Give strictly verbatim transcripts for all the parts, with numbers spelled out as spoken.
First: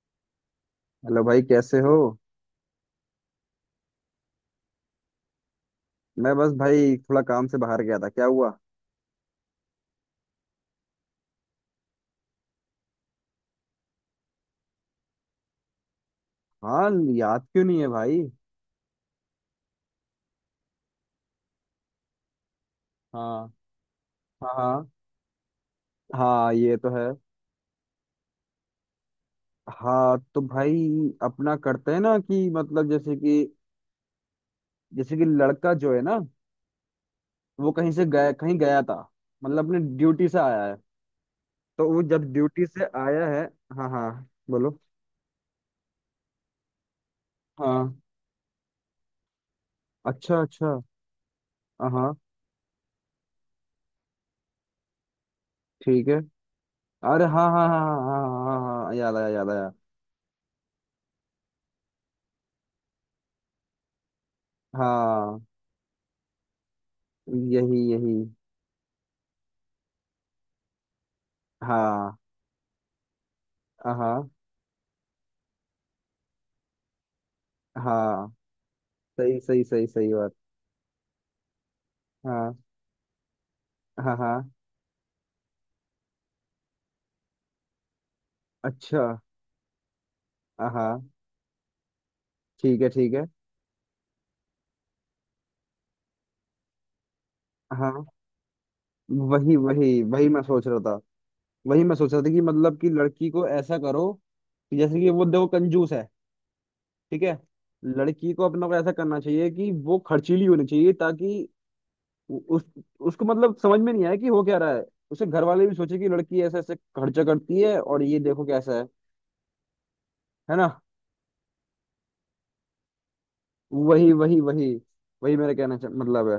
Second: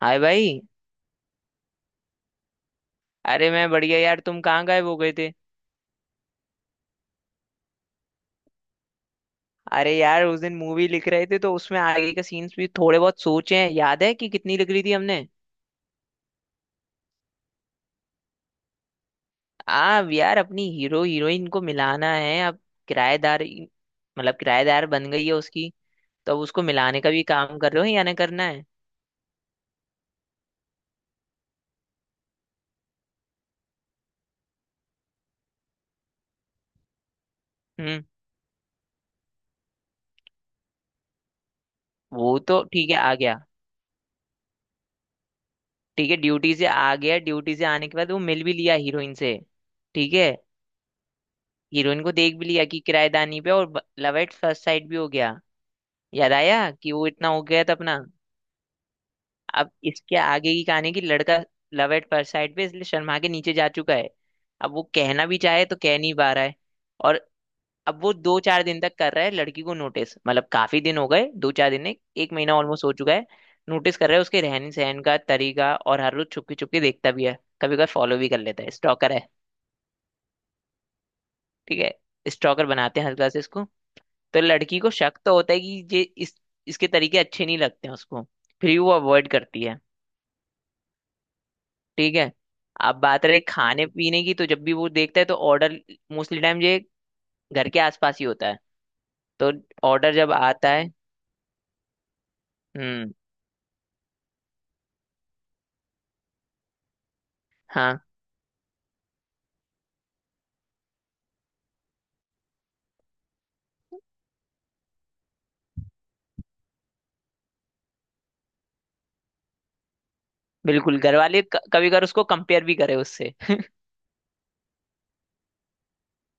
हाय भाई। हेलो भाई, कैसे हो। अरे मैं बढ़िया यार, तुम कहाँ गायब हो गए थे? मैं बस भाई थोड़ा काम से बाहर गया था। क्या हुआ। अरे यार, उस दिन मूवी लिख रहे थे तो उसमें आगे के सीन्स भी थोड़े बहुत सोचे हैं, याद है कि कितनी लिख रही थी हमने? हाँ। याद क्यों नहीं है भाई। आ यार, अपनी हीरो हीरोइन को मिलाना है अब। किराएदार। हाँ मतलब हाँ, किराएदार हाँ। बन गई है उसकी। तो अब हाँ, उसको ये तो मिलाने है। का भी काम कर रहे हो या ना करना है? हाँ तो भाई अपना करते हैं ना कि मतलब जैसे कि जैसे कि लड़का जो है ना, वो कहीं हम्म। से गया, कहीं गया था। मतलब अपने ड्यूटी से आया है, तो वो जब वो तो ड्यूटी से ठीक है, आ आया गया। है। हाँ, हाँ, बोलो। ठीक है, ड्यूटी से आ गया, ड्यूटी से आने हाँ। के बाद वो मिल भी लिया हीरोइन से। ठीक है। अच्छा, अच्छा। हाँ, हीरोइन को हाँ। देख भी लिया कि किराएदानी पे, और लव एट फर्स्ट साइड भी हो गया। ठीक है। याद आया कि वो अरे इतना हो हाँ गया हाँ था हाँ अपना। हाँ हाँ हाँ हाँ हाँ, याद आया, याद आया। अब इसके आगे की कहानी की लड़का लव एट फर्स्ट साइड पे इसलिए शर्मा के नीचे जा चुका है। अब वो कहना भी हाँ। चाहे तो कह नहीं पा रहा है। और यही अब यही। वो दो चार दिन तक कर रहा है लड़की को नोटिस, मतलब काफी दिन हो गए, दो चार दिन नहीं, हाँ, एक महीना ऑलमोस्ट हो चुका है। नोटिस कर रहा है हाँ, उसके रहन सहन का तरीका, और हर रोज छुपके छुपके देखता भी है, कभी कभी फॉलो हाँ, भी कर लेता है, स्टॉकर है। सही सही सही सही बात। ठीक है, हाँ, स्टॉकर बनाते हैं हल्का से इसको। हाँ, हाँ। तो लड़की को शक तो होता है कि ये इस इसके तरीके अच्छे नहीं लगते हैं उसको। फिर भी वो अच्छा। अवॉइड करती है। हाँ। ठीक है। ठीक है, अब ठीक है। बात रही खाने पीने की, तो जब भी वो देखता है तो ऑर्डर मोस्टली टाइम ये घर के हाँ। आसपास ही होता है। तो वही वही ऑर्डर वही जब मैं सोच आता रहा है। था। वही मैं सोच रहा था कि मतलब कि हम्म। लड़की को ऐसा करो कि जैसे कि वो देखो कंजूस है। ठीक है। हाँ, लड़की को अपना को ऐसा करना चाहिए कि वो खर्चीली होनी चाहिए ताकि उ- उस उसको मतलब समझ में नहीं आए कि हो क्या रहा है। उसे घर वाले भी सोचे कि लड़की ऐसे ऐसे खर्चा करती है और ये देखो कैसा है है ना। बिल्कुल घर वाले क- कभी कभार उसको कंपेयर भी करे उससे। वही वही वही वही मेरा कहना चा- मतलब है।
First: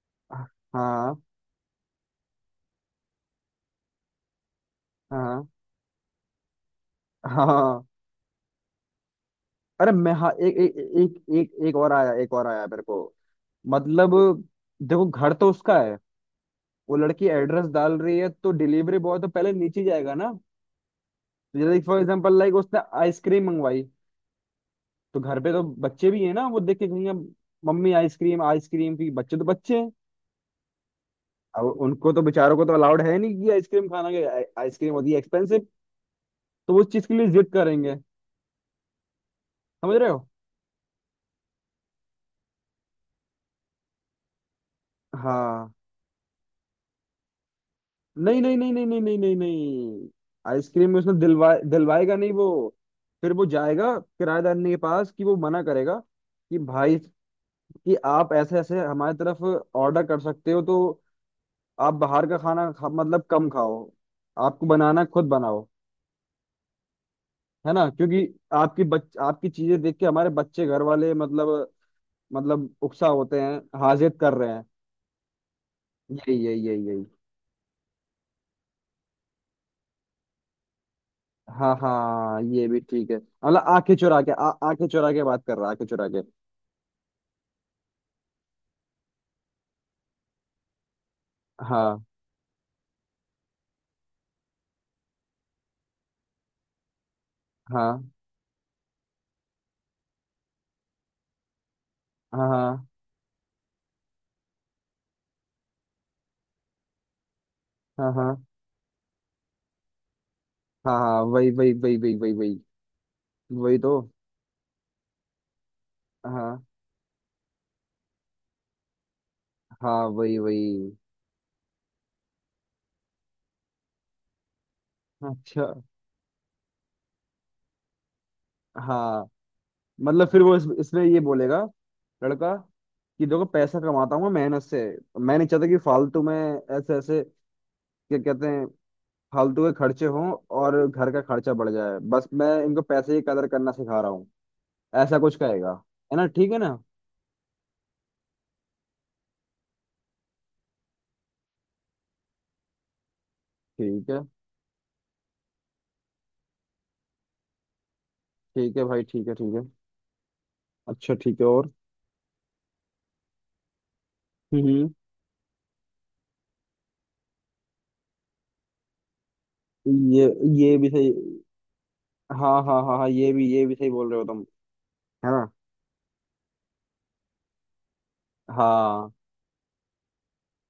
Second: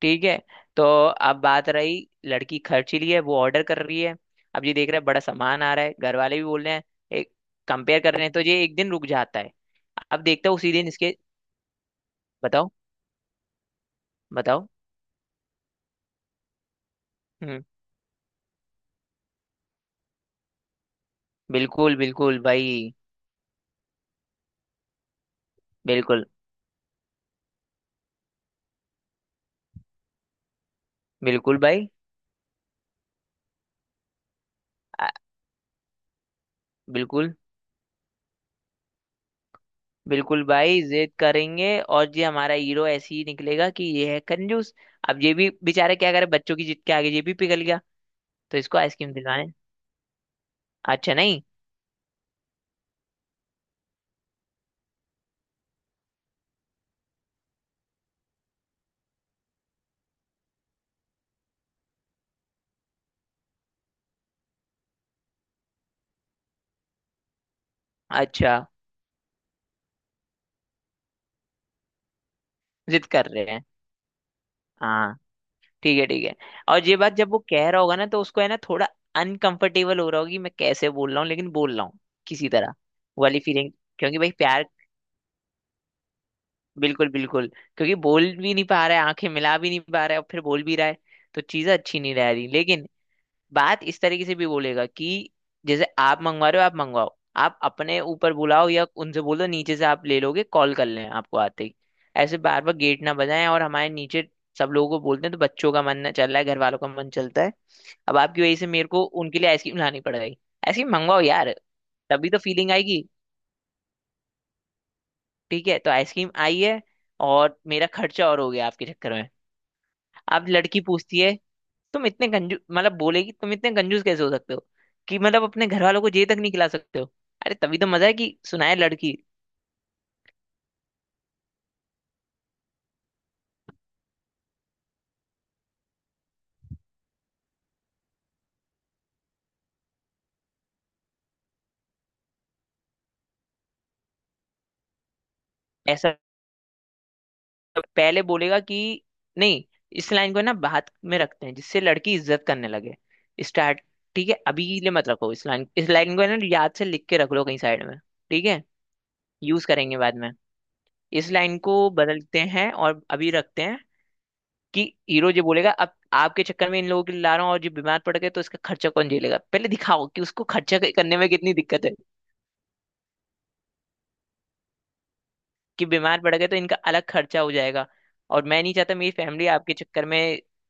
ठीक है। हाँ, तो हाँ, अब बात रही लड़की खर्च रही है, वो ऑर्डर कर रही है। अब ये देख रहा है बड़ा सामान आ रहा है, घर वाले भी बोल रहे हैं, एक हाँ। कंपेयर कर रहे हैं, तो ये एक दिन रुक जाता है। अरे मैं अब हाँ, देखता एक हूँ उसी एक दिन इसके। एक एक एक और आया, एक और आया बताओ। मेरे को। मतलब बताओ। देखो घर तो उसका है। वो लड़की हम्म। एड्रेस डाल रही है, तो डिलीवरी बॉय तो पहले नीचे जाएगा ना। जैसे बिल्कुल फॉर एग्जांपल बिल्कुल लाइक उसने भाई। आइसक्रीम मंगवाई, तो घर पे तो बच्चे भी बिल्कुल हैं ना, वो देख के कहेंगे मम्मी आइसक्रीम आइसक्रीम की। बच्चे तो बच्चे हैं। बिल्कुल अब भाई। उनको तो बेचारों को तो अलाउड है नहीं कि आइसक्रीम खाना, कि आइसक्रीम आ, होती है एक्सपेंसिव। तो वो उस चीज के लिए बिल्कुल जिद करेंगे। समझ रहे हो। बिल्कुल भाई, जिद करेंगे और ये हमारा हीरो ऐसे ही निकलेगा कि ये है कंजूस। अब ये भी हाँ। बेचारा क्या करे, बच्चों की जिद के आगे ये भी पिघल गया। नहीं नहीं तो नहीं इसको नहीं नहीं आइसक्रीम नहीं नहीं दिलाने। नहीं। आइसक्रीम में उसने अच्छा नहीं। दिलवा दिलवाएगा नहीं वो। फिर वो जाएगा किराएदारनी के पास कि वो मना करेगा कि भाई कि आप ऐसे ऐसे हमारी तरफ ऑर्डर कर सकते हो तो आप बाहर का खाना खा, मतलब कम खाओ। आपको बनाना है, खुद बनाओ। है ना, क्योंकि अच्छा। आपकी बच आपकी चीजें देख के हमारे बच्चे घर वाले मतलब मतलब उकसा जिद कर होते रहे हैं, हैं। हाजिर कर रहे हैं। हाँ। ठीक है, ठीक यही है। यही और यही ये यही। बात जब वो कह रहा होगा ना तो उसको है ना थोड़ा अनकंफर्टेबल हो रहा होगी, मैं कैसे बोल रहा हूँ लेकिन हाँ, बोल रहा हूँ हाँ, किसी ये तरह। भी ठीक है। वो वाली मतलब फीलिंग, आंखें क्योंकि चुरा भाई के आ, प्यार। आंखें चुरा के बात कर रहा है, आंखें चुरा के। बिल्कुल बिल्कुल। क्योंकि बोल भी नहीं पा रहा है, आंखें मिला भी नहीं पा रहा है, और फिर बोल भी रहा है, तो चीजें अच्छी हाँ नहीं रह रही, लेकिन बात इस तरीके से भी बोलेगा कि जैसे आप मंगवा रहे हो, आप मंगवाओ, आप अपने हाँ ऊपर बुलाओ, या उनसे बोलो नीचे से आप ले लोगे, कॉल कर लें आपको आते ही। ऐसे हाँ बार बार हाँ गेट ना बजाएं, और हमारे नीचे सब लोगों को बोलते हैं तो बच्चों का मन ना चल रहा है, घर वालों का मन चलता है। हाँ अब आपकी हाँ वजह से मेरे को उनके लिए आइसक्रीम लानी पड़ गई। आइसक्रीम हाँ मंगवाओ हाँ, वही यार, वही वही वही तभी वही तो वही। फीलिंग आएगी। वही तो। ठीक है, तो आइसक्रीम आई हाँ, है और मेरा खर्चा और हो गया आपके चक्कर में। हाँ। वही अब लड़की वही। पूछती है, तुम इतने कंजूस, मतलब बोलेगी तुम इतने कंजूस कैसे हो सकते हो कि मतलब अच्छा। अपने घर वालों को ये तक नहीं खिला सकते हो? अरे तभी तो मजा है कि सुनाए लड़की। हाँ। मतलब फिर वो इस, इसमें ये बोलेगा लड़का, कि देखो पैसा कमाता हूँ मैं मेहनत से। मैं नहीं चाहता कि फालतू में ऐसे ऐसे क्या कहते हैं, फालतू के खर्चे हों और घर का खर्चा बढ़ जाए। बस मैं इनको पैसे की कदर करना सिखा रहा हूँ। ऐसा कुछ कहेगा। ऐसा है ना, ठीक है ना। पहले बोलेगा कि नहीं, इस लाइन को ना बात में रखते हैं जिससे लड़की इज्जत करने लगे। स्टार्ट। ठीक है, ठीक है, अभी के लिए मत रखो, इस लाइन, इस लाइन को है ना याद से लिख के रख लो कहीं साइड में। ठीक है। ठीक है भाई, ठीक है, ठीक है। यूज करेंगे बाद में। अच्छा इस ठीक है। लाइन और। को बदलते हैं और अभी रखते हैं कि हम्म हीरो ये बोलेगा, अब आपके चक्कर में इन लोगों के लिए ला रहा हूँ और जो बीमार पड़ गए तो इसका खर्चा कौन झेलेगा? पहले दिखाओ कि ये उसको ये खर्चा भी सही। करने में कितनी दिक्कत है। हाँ हाँ हाँ हाँ, ये भी ये भी सही बोल रहे हो तुम। है ना। कि बीमार पड़ गए तो इनका अलग खर्चा हो जाएगा, और मैं नहीं चाहता हाँ, मेरी फैमिली आपके चक्कर में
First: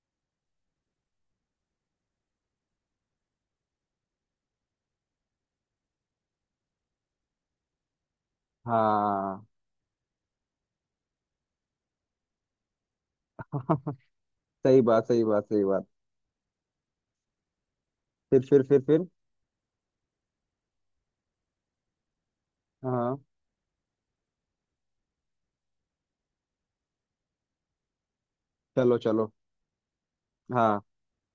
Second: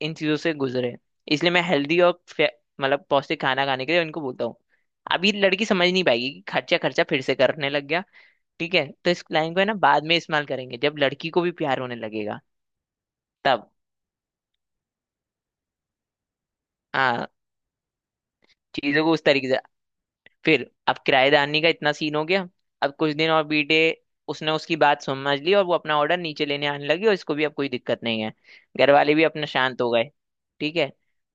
इन चीजों से गुजरे, इसलिए मैं हेल्दी और फे- मतलब पौष्टिक खाना खाने के लिए इनको बोलता हूँ। अभी लड़की समझ नहीं पाएगी कि खर्चा खर्चा फिर से करने लग गया। ठीक है, तो इस हाँ। लाइन को है ना बाद में इस्तेमाल करेंगे जब लड़की को भी प्यार होने लगेगा। तब सही बात, सही बात, सही बात। हाँ, फिर फिर फिर चीजों फिर को उस तरीके से। फिर अब किराएदारनी का इतना सीन हो गया। अब कुछ हाँ। दिन और बीते। उसने उसकी बात समझ ली और वो अपना ऑर्डर नीचे लेने आने लगी, और इसको भी अब कोई दिक्कत नहीं है। घर चलो वाले भी चलो। अपना शांत हो गए। ठीक हाँ। है।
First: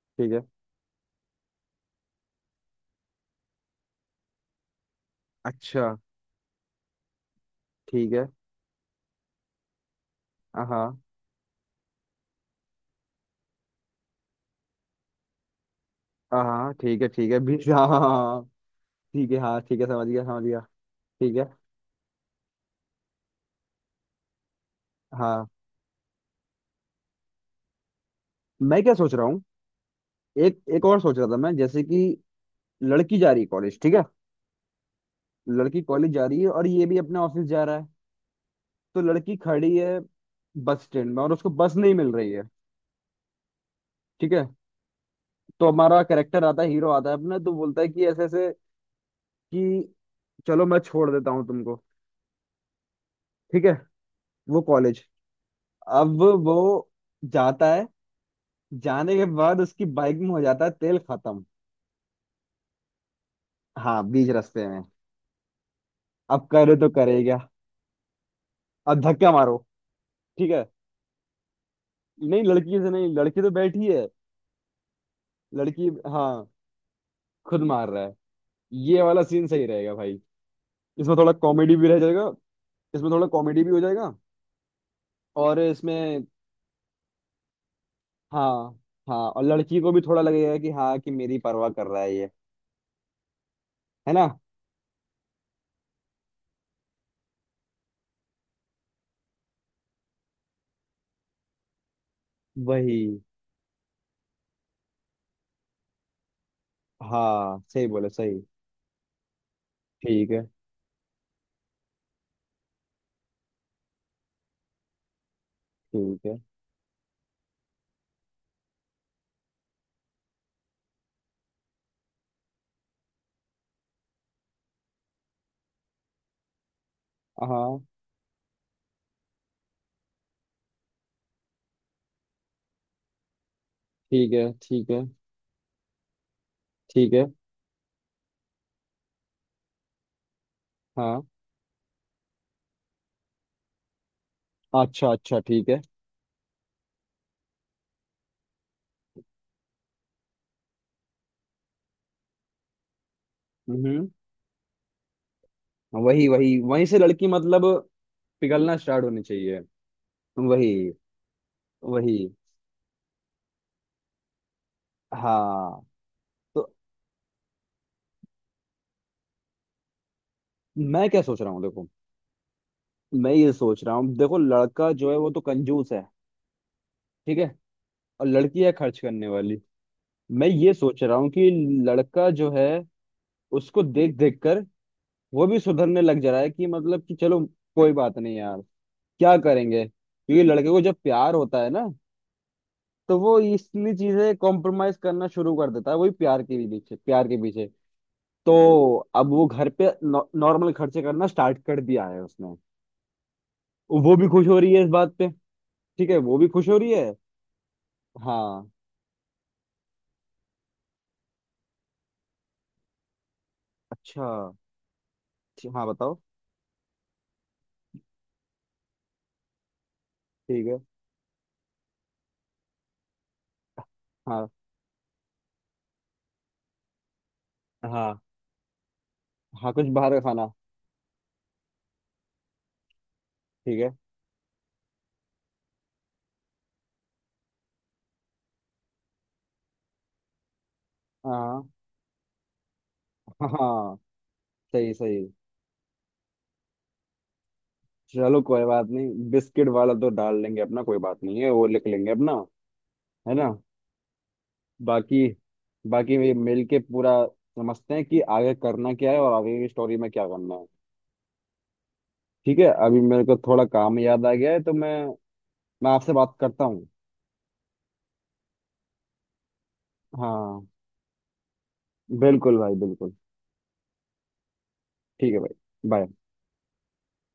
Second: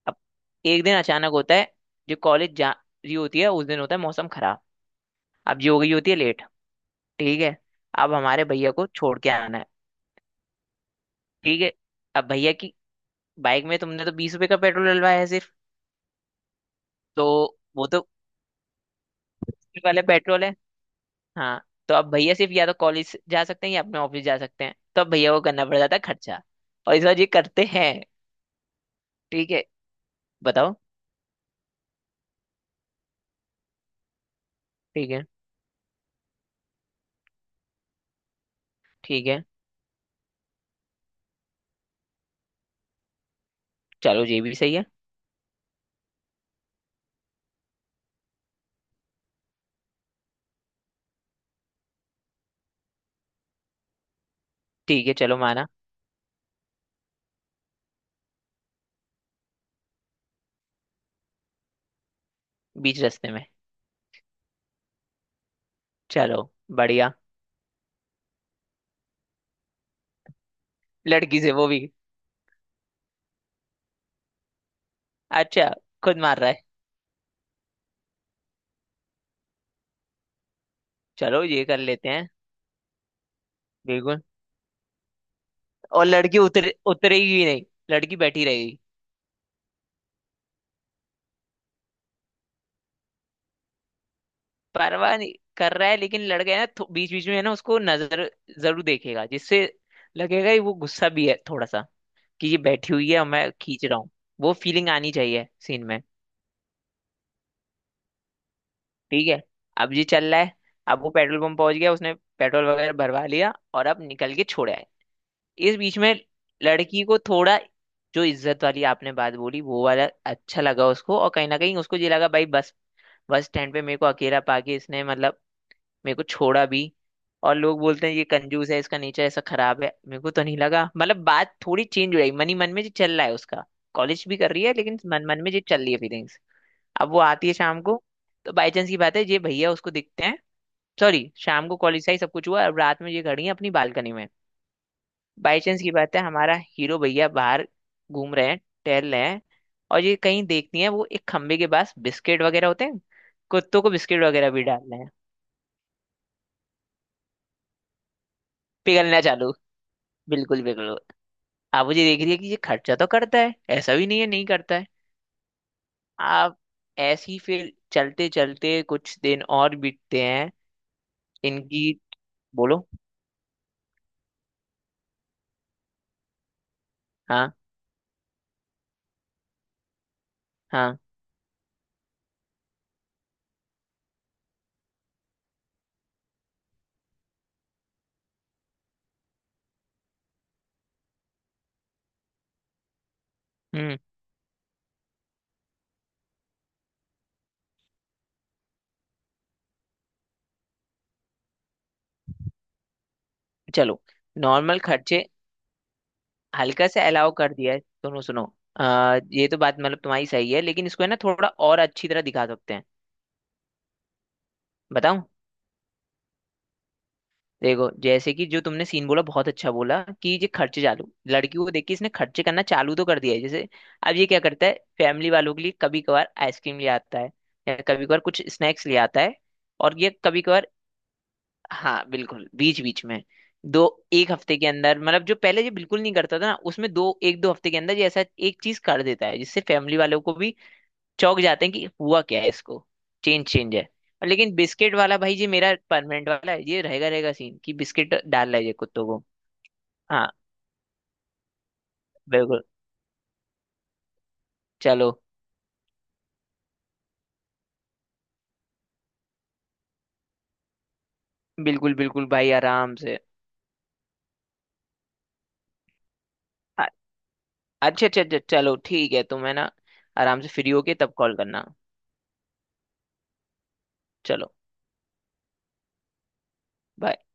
अब ठीक है। एक दिन अचानक होता है, जो कॉलेज जा रही होती है उस दिन होता है मौसम खराब। अब जो हो गई अच्छा। होती है लेट। ठीक है। ठीक अब है। हमारे भैया को छोड़ के आना है। हाँ, ठीक है। अब भैया की बाइक में तुमने तो बीस रुपए का पेट्रोल डलवाया है सिर्फ, हाँ। ठीक है, तो ठीक है, बीस हाँ वो हाँ तो हाँ, ठीक है, हाँ ठीक फ्री है, वाले समझ गया, समझ पेट्रोल है। गया। ठीक है। हाँ। तो अब भैया सिर्फ या तो कॉलेज जा सकते हैं या अपने ऑफिस जा सकते हैं, तो अब भैया को हाँ। करना पड़ जाता है खर्चा। और इस बार ये करते हैं। मैं क्या सोच रहा हूँ। ठीक है। एक बताओ। एक और सोच रहा था मैं, जैसे कि लड़की जा रही है कॉलेज, ठीक है। ठीक है, लड़की कॉलेज जा रही है और ये भी अपने ऑफिस जा रहा है। तो ठीक लड़की है। खड़ी है बस स्टैंड में और उसको बस नहीं मिल रही है। चलो ठीक ये है। भी सही है। तो हमारा कैरेक्टर आता है, हीरो आता है अपना, तो बोलता है कि ऐसे ऐसे कि चलो मैं छोड़ देता हूँ तुमको। ठीक है। वो कॉलेज। ठीक है, चलो माना। अब वो जाता है, जाने के बाद उसकी बाइक में हो जाता है तेल खत्म। बीच रास्ते में। हाँ, बीच रास्ते में। अब चलो, करे तो बढ़िया। करेगा। अब धक्का मारो। ठीक है। लड़की से वो भी। नहीं, लड़की से नहीं, लड़की तो बैठी है। अच्छा, लड़की खुद मार हाँ। रहा है। खुद मार रहा है। ये वाला सीन सही रहेगा भाई। इसमें थोड़ा चलो ये कॉमेडी कर भी रह लेते हैं। जाएगा। इसमें थोड़ा कॉमेडी भी हो जाएगा। बिल्कुल। और और इसमें। लड़की उतरे उतरेगी नहीं, लड़की बैठी रहेगी। हाँ, हाँ, और लड़की को भी थोड़ा लगेगा कि हाँ कि मेरी परवाह कर रहा है ये, है ना। परवाह नहीं कर रहा है लेकिन लड़का है ना, बीच बीच में है ना उसको नजर जरूर देखेगा, जिससे लगेगा कि वो गुस्सा भी है थोड़ा सा कि ये बैठी हुई है वही। और मैं खींच रहा हूँ। वो फीलिंग आनी चाहिए सीन में। हाँ, सही बोले, सही। ठीक है। अब ये चल ठीक रहा है, है। अब वो पेट्रोल पंप पहुंच गया, उसने पेट्रोल वगैरह भरवा लिया और अब निकल के छोड़ा है। इस बीच में ठीक है। लड़की को थोड़ा जो इज्जत वाली आपने बात बोली वो वाला अच्छा लगा उसको, और कहीं ना कहीं उसको ये लगा, भाई बस बस स्टैंड पे मेरे को अकेला पाके इसने मतलब मेरे को छोड़ा भी, और लोग हाँ। बोलते हैं ये कंजूस है, इसका नेचर ऐसा खराब है, मेरे को तो नहीं लगा, मतलब बात थोड़ी चेंज हो रही मन ही मन में जो चल रहा है उसका। कॉलेज ठीक भी है। कर रही है ठीक लेकिन है, मन मन में जो चल रही है फीलिंग्स। अब ठीक वो है। आती है शाम को, तो बाई चांस की बात है ये भैया उसको दिखते हैं। हाँ। सॉरी, शाम को कॉलेज से ही सब कुछ हुआ, अब रात में ये खड़ी है अपनी बालकनी में। अच्छा, अच्छा, बाई ठीक है। चांस की बात है हमारा हीरो भैया बाहर घूम रहे हैं, टहल रहे हैं, और ये कहीं देखती है वो एक खंबे के पास बिस्किट वगैरह होते हैं, कुत्तों को हम्म बिस्किट वगैरह भी डाल रहे हैं। वही वही, वहीं से लड़की मतलब पिघलना स्टार्ट पिघलना होनी चालू। चाहिए। बिल्कुल वही बिल्कुल। आप मुझे वही। देख रही है कि ये खर्चा तो करता है, ऐसा भी नहीं है नहीं करता है हाँ। आप। तो ऐसे ही फिर चलते चलते कुछ दिन और बीतते हैं मैं क्या सोच रहा हूँ, देखो। इनकी। बोलो। मैं ये सोच रहा हूँ देखो, लड़का जो है वो तो कंजूस है, ठीक है। हाँ। और लड़की है खर्च करने वाली। मैं ये हाँ। सोच रहा हूँ कि लड़का जो है उसको देख देख कर वो भी सुधरने लग जा रहा है। कि मतलब कि चलो कोई बात नहीं यार, क्या करेंगे। क्योंकि लड़के को जब प्यार होता है ना, तो वो इतनी हम्म। चीजें कॉम्प्रोमाइज करना शुरू कर देता है, वही प्यार के भी पीछे, प्यार के पीछे। तो अब वो घर पे नॉर्मल खर्चे करना स्टार्ट कर दिया है उसने। चलो। वो भी खुश हो रही नॉर्मल है इस बात खर्चे। पे। ठीक है, वो भी खुश हो हल्का रही से है। अलाउ कर दिया है, सुनो सुनो। हाँ। आ, ये तो बात मतलब तुम्हारी सही है लेकिन इसको है ना थोड़ा और अच्छी तरह दिखा सकते हैं। अच्छा। बताओ। ठी- हाँ, बताओ। देखो जैसे कि जो तुमने सीन बोला बहुत अच्छा बोला, कि ये ठीक है। खर्चे चालू, लड़की को देख के इसने खर्चे करना चालू तो कर दिया है जैसे। अब ये क्या हाँ। करता है, फैमिली वालों के लिए कभी कभार आइसक्रीम ले आता है या कभी हाँ। कभार कुछ स्नैक्स ले आता है। हाँ, कुछ और ये बाहर का कभी खाना। कभार, हाँ बिल्कुल बीच बीच में, ठीक दो है। एक हफ्ते के अंदर, मतलब जो पहले ये बिल्कुल नहीं करता था ना, उसमें दो एक दो हफ्ते के अंदर ये ऐसा एक चीज कर देता है जिससे फैमिली वालों को भी चौंक हाँ, जाते हैं कि हुआ क्या है इसको। चेंज चेंज है। हाँ। और लेकिन सही, बिस्किट वाला सही। भाई जी मेरा परमानेंट वाला है, ये रहेगा रहेगा सीन कि बिस्किट चलो डाल रहा कोई है ये बात कुत्तों को। नहीं, बिस्किट वाला तो हाँ। डाल लेंगे अपना। कोई बात नहीं है, वो लिख लेंगे अपना। बिल्कुल। है ना। चलो। बाकी, बाकी ये मिल के पूरा समझते हैं कि आगे करना क्या है और आगे की स्टोरी में क्या करना है। बिल्कुल बिल्कुल भाई, ठीक है, आराम अभी से। मेरे को थोड़ा काम याद आ गया है, तो मैं मैं आपसे बात करता अ- हूँ। अच्छा अच्छा अच्छा, चलो ठीक है, तुम है ना आराम से हाँ, फ्री होके तब कॉल करना। बिल्कुल भाई, बिल्कुल। चलो ठीक है भाई। बाय। bye।